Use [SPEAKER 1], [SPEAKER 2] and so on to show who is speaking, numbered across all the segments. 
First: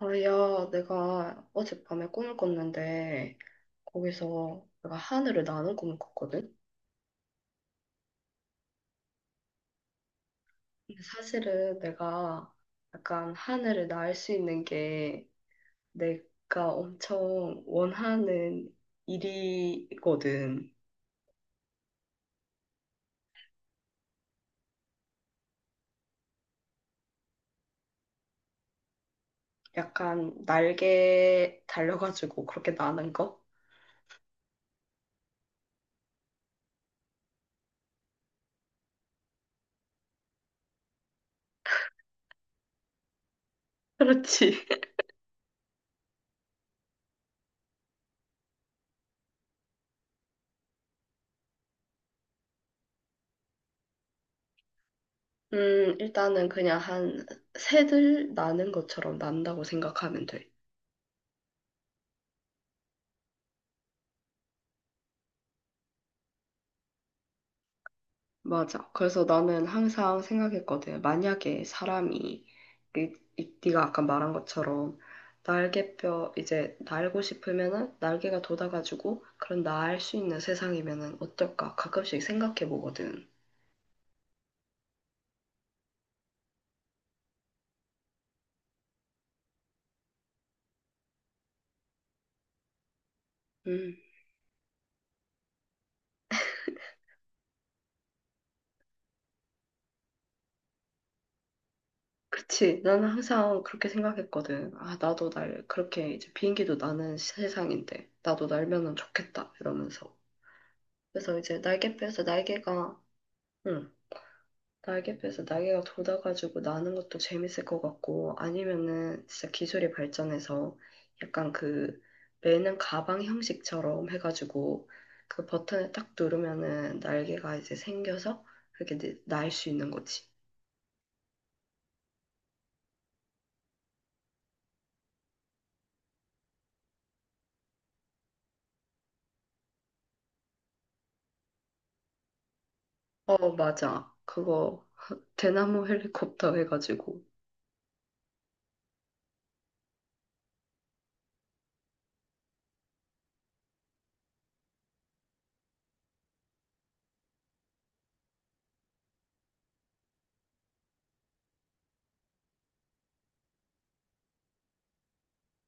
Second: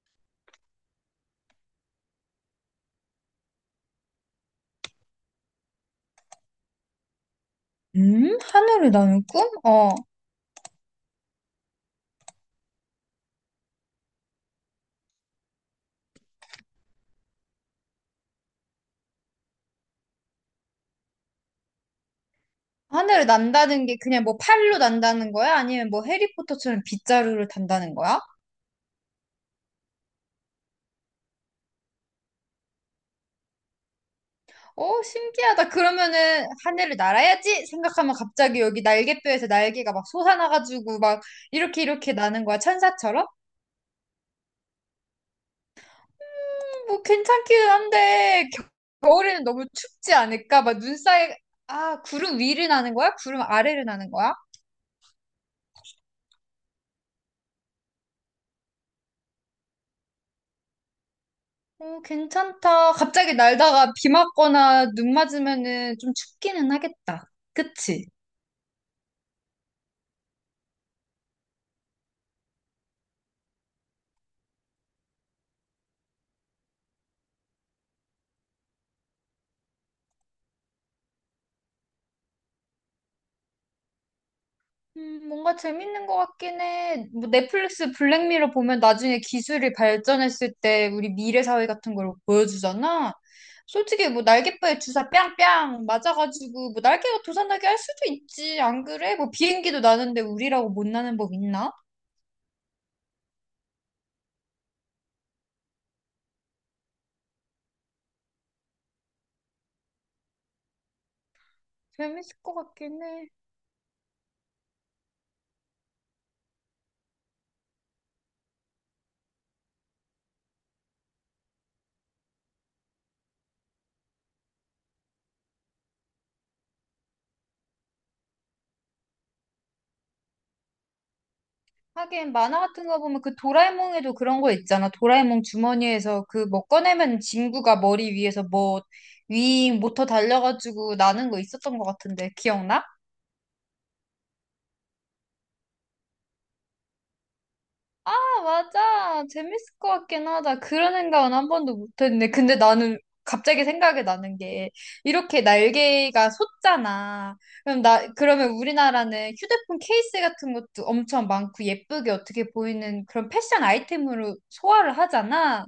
[SPEAKER 1] 아, 야, 내가 어젯밤에 꿈을 꿨는데, 거기서 내가 하늘을 나는 꿈을 꿨거든?
[SPEAKER 2] 음? 하늘을 나는 꿈? 어.
[SPEAKER 1] 근데 사실은 내가 약간 하늘을 날 수 있는 게 내가 엄청 원하는 일이거든.
[SPEAKER 2] 하늘을 난다는 게 그냥 뭐 팔로 난다는 거야? 아니면 뭐 해리포터처럼 빗자루를 단다는 거야?
[SPEAKER 1] 약간 날개 달려가지고 그렇게 나는 거?
[SPEAKER 2] 어, 신기하다. 그러면은 하늘을 날아야지 생각하면 갑자기 여기 날개뼈에서 날개가 막 솟아나가지고 막 이렇게 나는 거야. 천사처럼?
[SPEAKER 1] 그렇지.
[SPEAKER 2] 뭐 괜찮기는 한데 겨울에는 너무 춥지 않을까? 막 눈 사이 아, 구름 위를 나는 거야? 구름 아래를 나는 거야?
[SPEAKER 1] 일단은 그냥 한 새들 나는 것처럼 난다고 생각하면 돼.
[SPEAKER 2] 어, 괜찮다. 갑자기 날다가 비 맞거나 눈 맞으면은 좀 춥기는 하겠다. 그치?
[SPEAKER 1] 맞아. 그래서 나는 항상 생각했거든. 만약에 사람이, 네가 아까 말한 것처럼, 날개뼈, 이제 날고 싶으면은 날개가 돋아가지고, 그런 날 수 있는 세상이면은 어떨까? 가끔씩 생각해 보거든.
[SPEAKER 2] 뭔가 재밌는 것 같긴 해. 뭐 넷플릭스 블랙미러 보면 나중에 기술이 발전했을 때 우리 미래 사회 같은 걸 보여주잖아.
[SPEAKER 1] 음,
[SPEAKER 2] 솔직히 뭐 날개뼈에 주사 뺨뺨 맞아가지고 뭐 날개가 도산나게 할 수도 있지. 안 그래? 뭐 비행기도 나는데 우리라고 못 나는 법 있나?
[SPEAKER 1] 그치. 나는 항상 그렇게 생각했거든. 아, 나도 날, 그렇게 이제 비행기도 나는 세상인데, 나도 날면은 좋겠다. 이러면서. 그래서 이제 날개뼈에서
[SPEAKER 2] 재밌을 것
[SPEAKER 1] 날개가,
[SPEAKER 2] 같긴 해.
[SPEAKER 1] 응, 날개뼈에서 날개가 돋아가지고 나는 것도 재밌을 것 같고, 아니면은 진짜 기술이 발전해서 약간 그 매는 가방 형식처럼 해가지고 그 버튼을 딱 누르면은 날개가 이제 생겨서 그렇게 날 수 있는 거지.
[SPEAKER 2] 하긴 만화 같은 거 보면 그 도라에몽에도 그런 거 있잖아. 도라에몽 주머니에서 그 뭐 꺼내면 진구가 머리 위에서 뭐 윙 모터 달려가지고 나는 거 있었던 것 같은데 기억나?
[SPEAKER 1] 어, 맞아. 그거 대나무 헬리콥터 해가지고.
[SPEAKER 2] 아 맞아. 재밌을 것 같긴 하다. 그런 생각은 한 번도 못했네 근데 나는 갑자기 생각이 나는 게 이렇게 날개가 솟잖아. 그럼 나 그러면 우리나라는 휴대폰 케이스 같은 것도 엄청 많고 예쁘게 어떻게 보이는 그런 패션 아이템으로 소화를 하잖아.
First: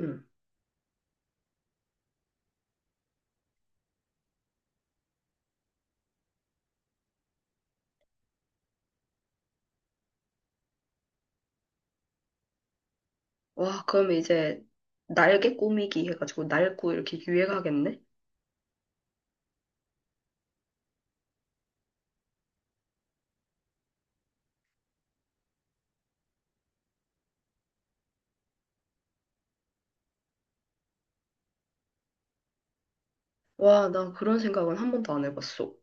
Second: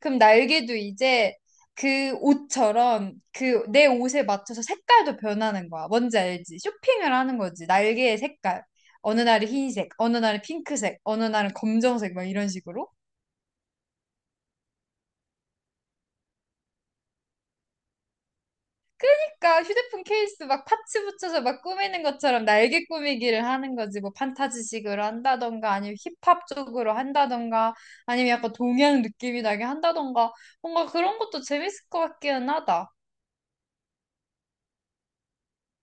[SPEAKER 2] 그럼 날개도 이제 그 옷처럼 그 내 옷에 맞춰서 색깔도 변하는 거야. 뭔지 알지? 쇼핑을 하는 거지. 날개의 색깔. 어느 날은 흰색, 어느 날은 핑크색, 어느 날은 검정색 막 이런 식으로.
[SPEAKER 1] 와, 그럼 이제 날개 꾸미기 해가지고 날고 이렇게 유행하겠네?
[SPEAKER 2] 그러니까 휴대폰 케이스 막 파츠 붙여서 막 꾸미는 것처럼 날개 꾸미기를 하는 거지. 뭐 판타지식으로 한다던가 아니면 힙합 쪽으로 한다던가 아니면 약간 동양 느낌이 나게 한다던가 뭔가 그런 것도 재밌을 것 같기는 하다.
[SPEAKER 1] 와, 나 그런 생각은 한 번도 안 해봤어.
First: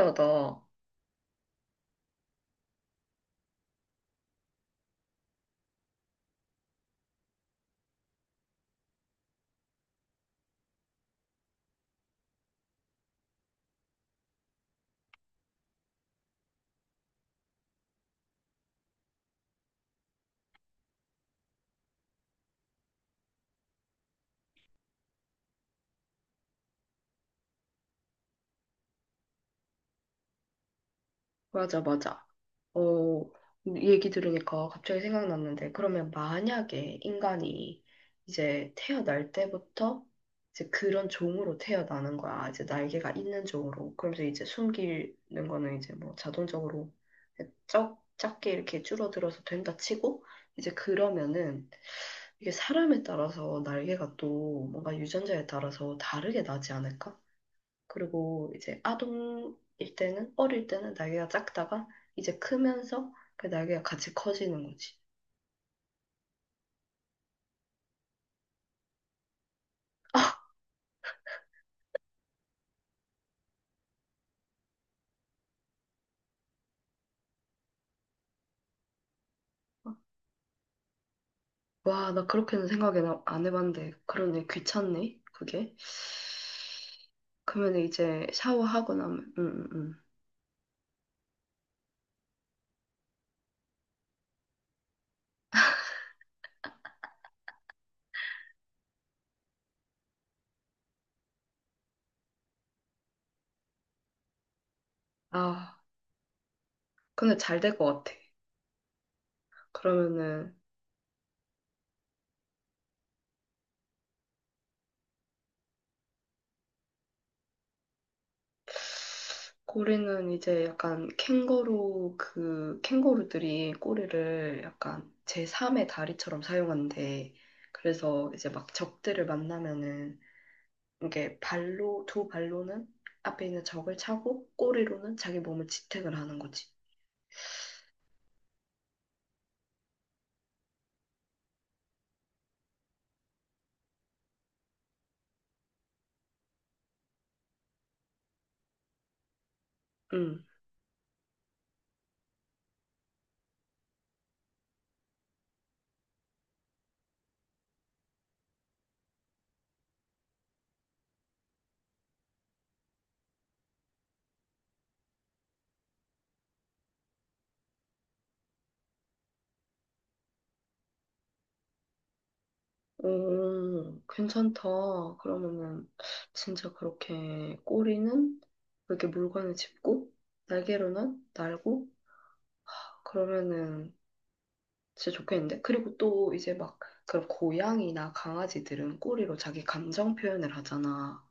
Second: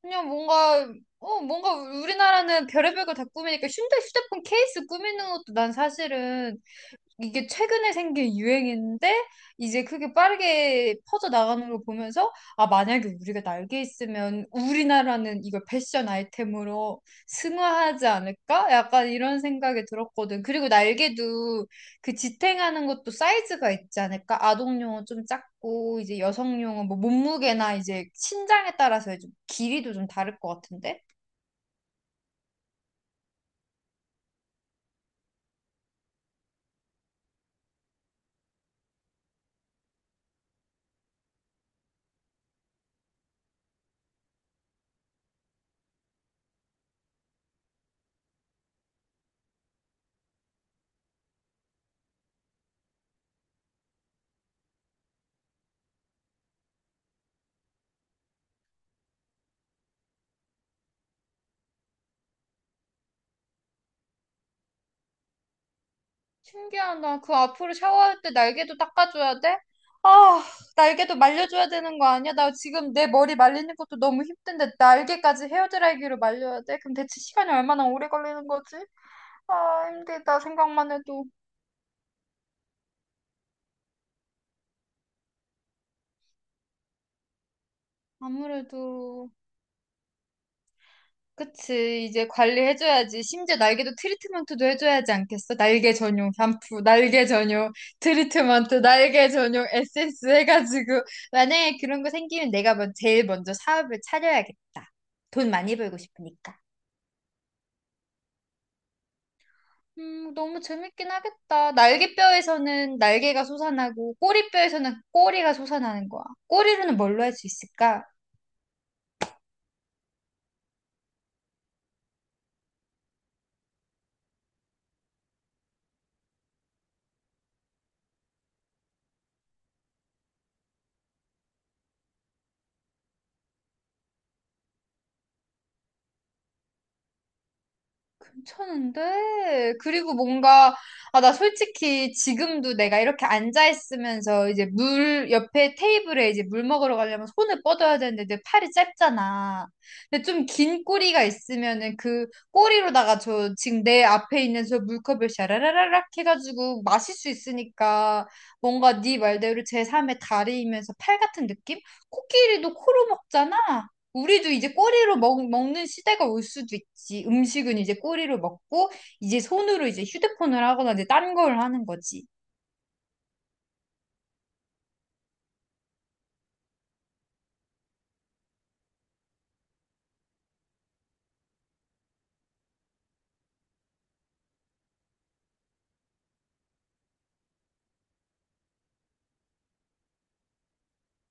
[SPEAKER 2] 그냥 뭔가, 어, 뭔가 우리나라는 별의별 걸 다 꾸미니까 휴대폰 케이스 꾸미는 것도 난 사실은 이게 최근에 생긴 유행인데 이제 크게 빠르게 퍼져 나가는 걸 보면서 아 만약에 우리가 날개 있으면 우리나라는 이걸 패션 아이템으로 승화하지 않을까? 약간 이런 생각이 들었거든. 그리고 날개도 그 지탱하는 것도 사이즈가 있지 않을까? 아동용은 좀 작고 이제 여성용은 뭐 몸무게나 이제 신장에 따라서 좀 길이도 좀 다를 것 같은데?
[SPEAKER 1] 맞아, 맞아. 어, 얘기 들으니까 갑자기 생각났는데, 그러면 만약에 인간이 이제 태어날 때부터 이제 그런 종으로 태어나는 거야. 이제 날개가 있는 종으로. 그러면서 이제 숨기는 거는 이제 뭐 자동적으로 쩍, 작게 이렇게 줄어들어서 된다 치고, 이제 그러면은 이게 사람에 따라서 날개가 또 뭔가 유전자에 따라서 다르게 나지 않을까? 그리고 이제 아동일 때는, 어릴 때는 날개가 작다가 이제 크면서 그 날개가 같이 커지는 거지.
[SPEAKER 2] 신기하다. 그 앞으로 샤워할 때 날개도 닦아줘야 돼?
[SPEAKER 1] 아,
[SPEAKER 2] 아, 날개도 말려줘야 되는 거 아니야? 나 지금 내 머리 말리는 것도 너무 힘든데 날개까지 헤어드라이기로 말려야 돼? 그럼 대체 시간이 얼마나 오래 걸리는 거지? 아, 힘들다. 생각만 해도.
[SPEAKER 1] 와, 나 그렇게는 생각은 안 해봤는데, 그러네, 귀찮네, 그게. 그러면 이제 샤워하고
[SPEAKER 2] 아무래도.
[SPEAKER 1] 나면,
[SPEAKER 2] 그치. 이제 관리해줘야지. 심지어 날개도 트리트먼트도 해줘야지 않겠어? 날개 전용 샴푸, 날개 전용 트리트먼트, 날개 전용 에센스 해가지고. 만약에 그런 거 생기면 내가 먼 제일 먼저 사업을 차려야겠다. 돈 많이
[SPEAKER 1] 아,
[SPEAKER 2] 벌고 싶으니까.
[SPEAKER 1] 근데 잘 될 것 같아. 그러면은
[SPEAKER 2] 너무 재밌긴 하겠다. 날개뼈에서는 날개가 솟아나고, 꼬리뼈에서는 꼬리가 솟아나는 거야. 꼬리로는 뭘로 할 수 있을까?
[SPEAKER 1] 고래는 이제 약간 캥거루 그 캥거루들이 꼬리를 약간 제3의 다리처럼 사용한대. 그래서 이제 막 적들을 만나면은 이게 발로 두 발로는 앞에 있는 적을 차고 꼬리로는 자기 몸을 지탱을 하는 거지.
[SPEAKER 2] 괜찮은데? 그리고 뭔가, 아, 나 솔직히 지금도 내가 이렇게 앉아있으면서 이제 물, 옆에 테이블에 이제 물 먹으러 가려면 손을 뻗어야 되는데 내 팔이 짧잖아. 근데
[SPEAKER 1] 응.
[SPEAKER 2] 좀 긴 꼬리가 있으면은 그 꼬리로다가 저 지금 내 앞에 있는 저 물컵을 샤라라라락 해가지고 마실 수 있으니까 뭔가 네 말대로 제삼의 다리이면서 팔 같은 느낌? 코끼리도 코로 먹잖아. 우리도 이제 꼬리로 먹는 시대가 올 수도 있지. 음식은 이제 꼬리로 먹고, 이제 손으로 이제 휴대폰을 하거나 이제 딴 걸 하는 거지.
[SPEAKER 1] 오, 괜찮다. 그러면은 진짜 그렇게 꼬리는 이렇게 물건을 짚고 날개로는 날고 그러면은 진짜 좋겠는데? 그리고 또 이제 막 그런 고양이나 강아지들은 꼬리로 자기 감정 표현을 하잖아.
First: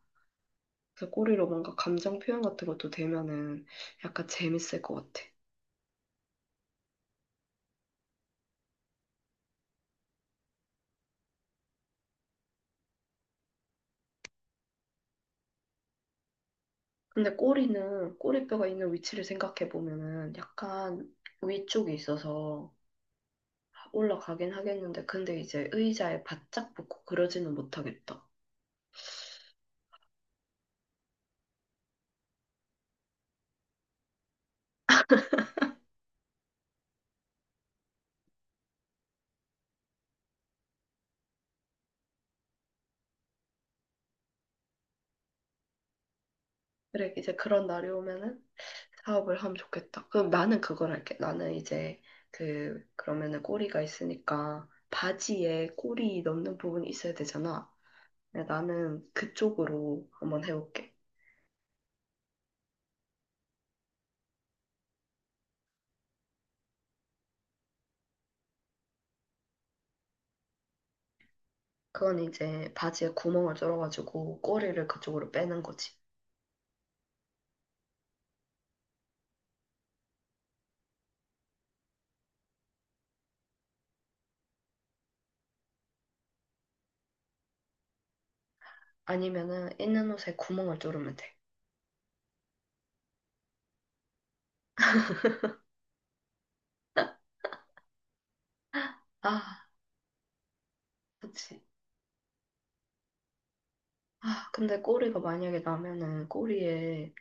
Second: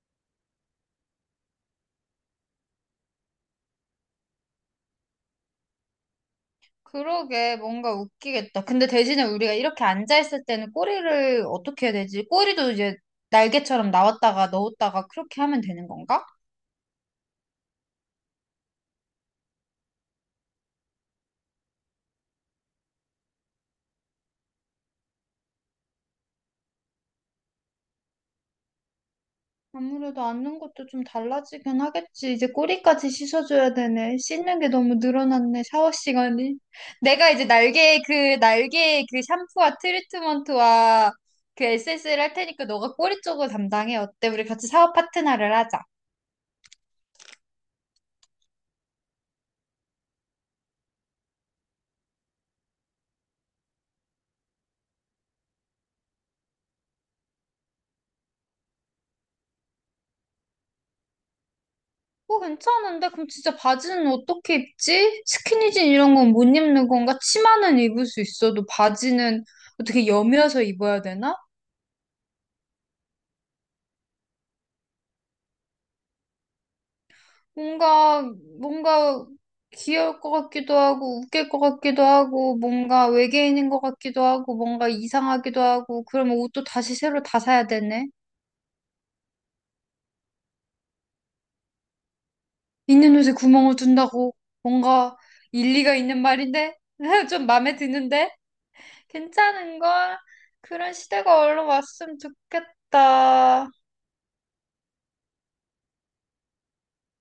[SPEAKER 1] 그 꼬리로 뭔가 감정 표현 같은 것도 되면은 약간 재밌을 것 같아.
[SPEAKER 2] 그러게, 뭔가 웃기겠다. 근데 대신에 우리가 이렇게 앉아있을 때는 꼬리를 어떻게 해야 되지? 꼬리도 이제 날개처럼 나왔다가 넣었다가 그렇게 하면 되는 건가?
[SPEAKER 1] 근데 꼬리는 꼬리뼈가 있는 위치를 생각해 보면은 약간 위쪽이 있어서 올라가긴 하겠는데 근데 이제 의자에 바짝 붙고 그러지는 못하겠다.
[SPEAKER 2] 아무래도 앉는 것도 좀 달라지긴 하겠지. 이제 꼬리까지 씻어줘야 되네. 씻는 게 너무 늘어났네, 샤워 시간이. 내가 이제 날개, 그 샴푸와 트리트먼트와 그 에센스를 할 테니까 너가 꼬리 쪽을 담당해. 어때? 우리 같이 샤워 파트너를 하자.
[SPEAKER 1] 그래 이제 그런 날이 오면은 사업을 하면 좋겠다. 그럼 나는 그걸 할게. 나는 이제 그러면은 꼬리가 있으니까 바지에 꼬리 넣는 부분이 있어야 되잖아. 근데 나는 그쪽으로 한번 해볼게.
[SPEAKER 2] 어, 괜찮은데? 그럼 진짜 바지는 어떻게 입지? 스키니진 이런 건 못 입는 건가? 치마는 입을 수 있어도 바지는 어떻게 여며서 입어야 되나?
[SPEAKER 1] 그건 이제 바지에 구멍을 뚫어가지고 꼬리를 그쪽으로 빼는 거지.
[SPEAKER 2] 뭔가, 뭔가 귀여울 것 같기도 하고, 웃길 것 같기도 하고, 뭔가 외계인인 것 같기도 하고, 뭔가 이상하기도 하고, 그러면 옷도 다시 새로 다 사야 되네.
[SPEAKER 1] 아니면은 있는 옷에 구멍을 뚫으면 돼.
[SPEAKER 2] 있는 옷에 구멍을 둔다고, 뭔가 일리가 있는 말인데? 좀 마음에 드는데?
[SPEAKER 1] 아,
[SPEAKER 2] 괜찮은걸? 그런
[SPEAKER 1] 그렇
[SPEAKER 2] 시대가 얼른 왔으면 좋겠다.
[SPEAKER 1] 아, 근데 꼬리가 만약에 나면은 꼬리에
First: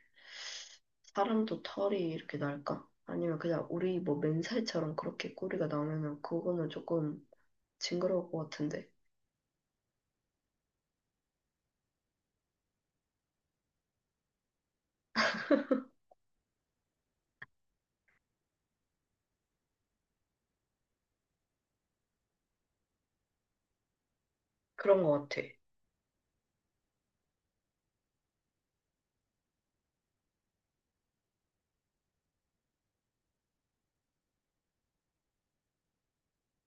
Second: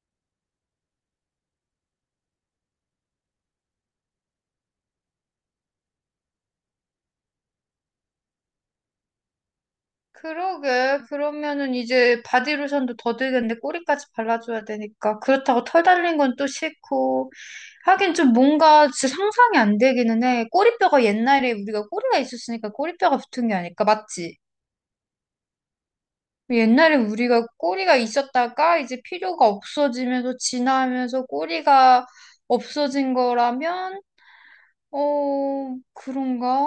[SPEAKER 1] 사람도 털이 이렇게 날까? 아니면 그냥 우리 뭐 맨살처럼 그렇게 꼬리가 나면은 그거는 조금 징그러울 것 같은데.
[SPEAKER 2] 그러게. 그러면은 이제 바디로션도 더 들겠는데 꼬리까지 발라줘야 되니까. 그렇다고 털 달린 건 또 싫고. 하긴 좀 뭔가 진짜 상상이 안 되기는 해. 꼬리뼈가 옛날에 우리가 꼬리가 있었으니까 꼬리뼈가 붙은 게 아닐까? 맞지?
[SPEAKER 1] 그런 것 같아.
[SPEAKER 2] 옛날에 우리가 꼬리가 있었다가 이제 필요가 없어지면서 진나하면서 꼬리가 없어진 거라면, 어, 그런가?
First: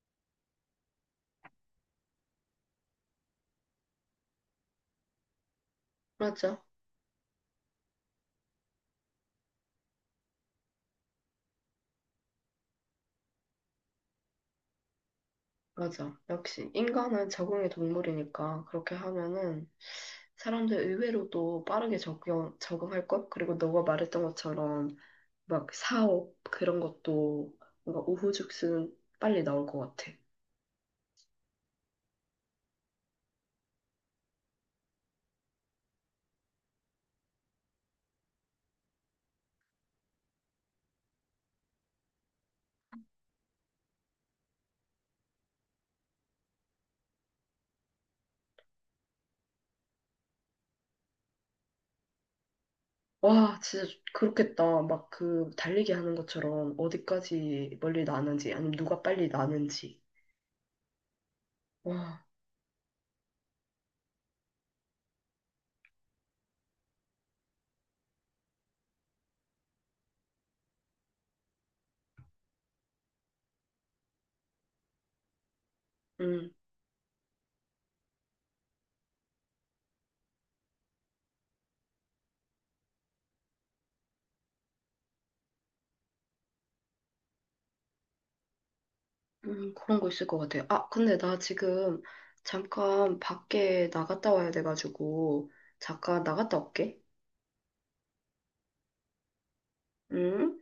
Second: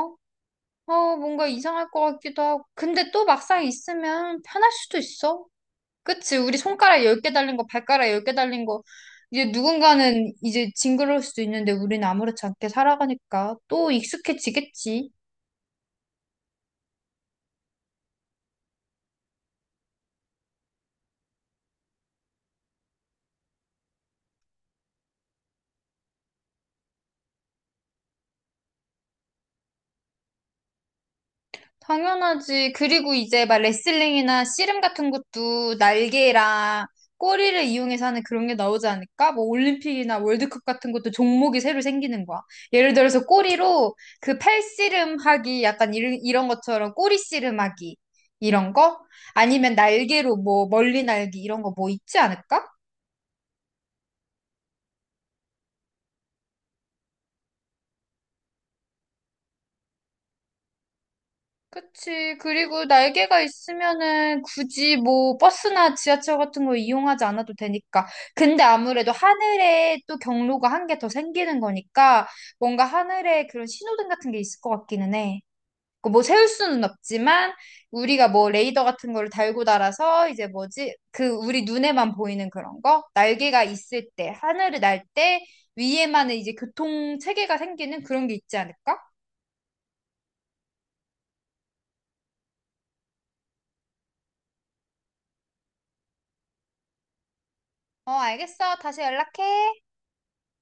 [SPEAKER 2] 어, 뭔가 이상할 것 같기도 하고. 근데 또 막상 있으면 편할 수도 있어. 그치, 우리
[SPEAKER 1] 맞아,
[SPEAKER 2] 손가락 10개 달린 거, 발가락 10개 달린 거, 이제 누군가는 이제 징그러울 수도 있는데 우리는 아무렇지 않게 살아가니까 또 익숙해지겠지.
[SPEAKER 1] 맞아. 역시 인간은 적응의 동물이니까 그렇게 하면은 사람들 의외로도 빠르게 적용, 적응할 것? 그리고 너가 말했던 것처럼 막 사업 그런 것도 뭔가 우후죽순 빨리 나올 것 같아.
[SPEAKER 2] 당연하지. 그리고 이제 막 레슬링이나 씨름 같은 것도 날개랑 꼬리를 이용해서 하는 그런 게 나오지 않을까? 뭐 올림픽이나 월드컵 같은 것도 종목이 새로 생기는 거야. 예를 들어서 꼬리로 그 팔씨름하기 약간 이런 것처럼 꼬리 씨름하기 이런 거? 아니면 날개로 뭐 멀리 날기 이런 거 뭐 있지 않을까?
[SPEAKER 1] 와, 진짜 그렇겠다. 막 그 달리기 하는 것처럼 어디까지 멀리 나는지, 아니면 누가 빨리 나는지. 와,
[SPEAKER 2] 그치. 그리고 날개가 있으면은 굳이 뭐 버스나 지하철 같은 거 이용하지 않아도 되니까. 근데 아무래도 하늘에 또 경로가 한 개 더 생기는 거니까 뭔가 하늘에 그런 신호등 같은 게 있을 것 같기는 해. 그뭐 세울
[SPEAKER 1] 음,
[SPEAKER 2] 수는 없지만 우리가 뭐 레이더 같은 거를 달고 달아서 이제 뭐지? 그 우리 눈에만 보이는 그런 거? 날개가 있을 때, 하늘을 날 때 위에만은 이제 교통 체계가 생기는 그런 게 있지 않을까?
[SPEAKER 1] 그런 거 있을 것 같아요. 아, 근데 나 지금 잠깐 밖에 나갔다 와야 돼가지고, 잠깐 나갔다 올게.
[SPEAKER 2] 어, 알겠어. 다시 연락해.
[SPEAKER 1] 응?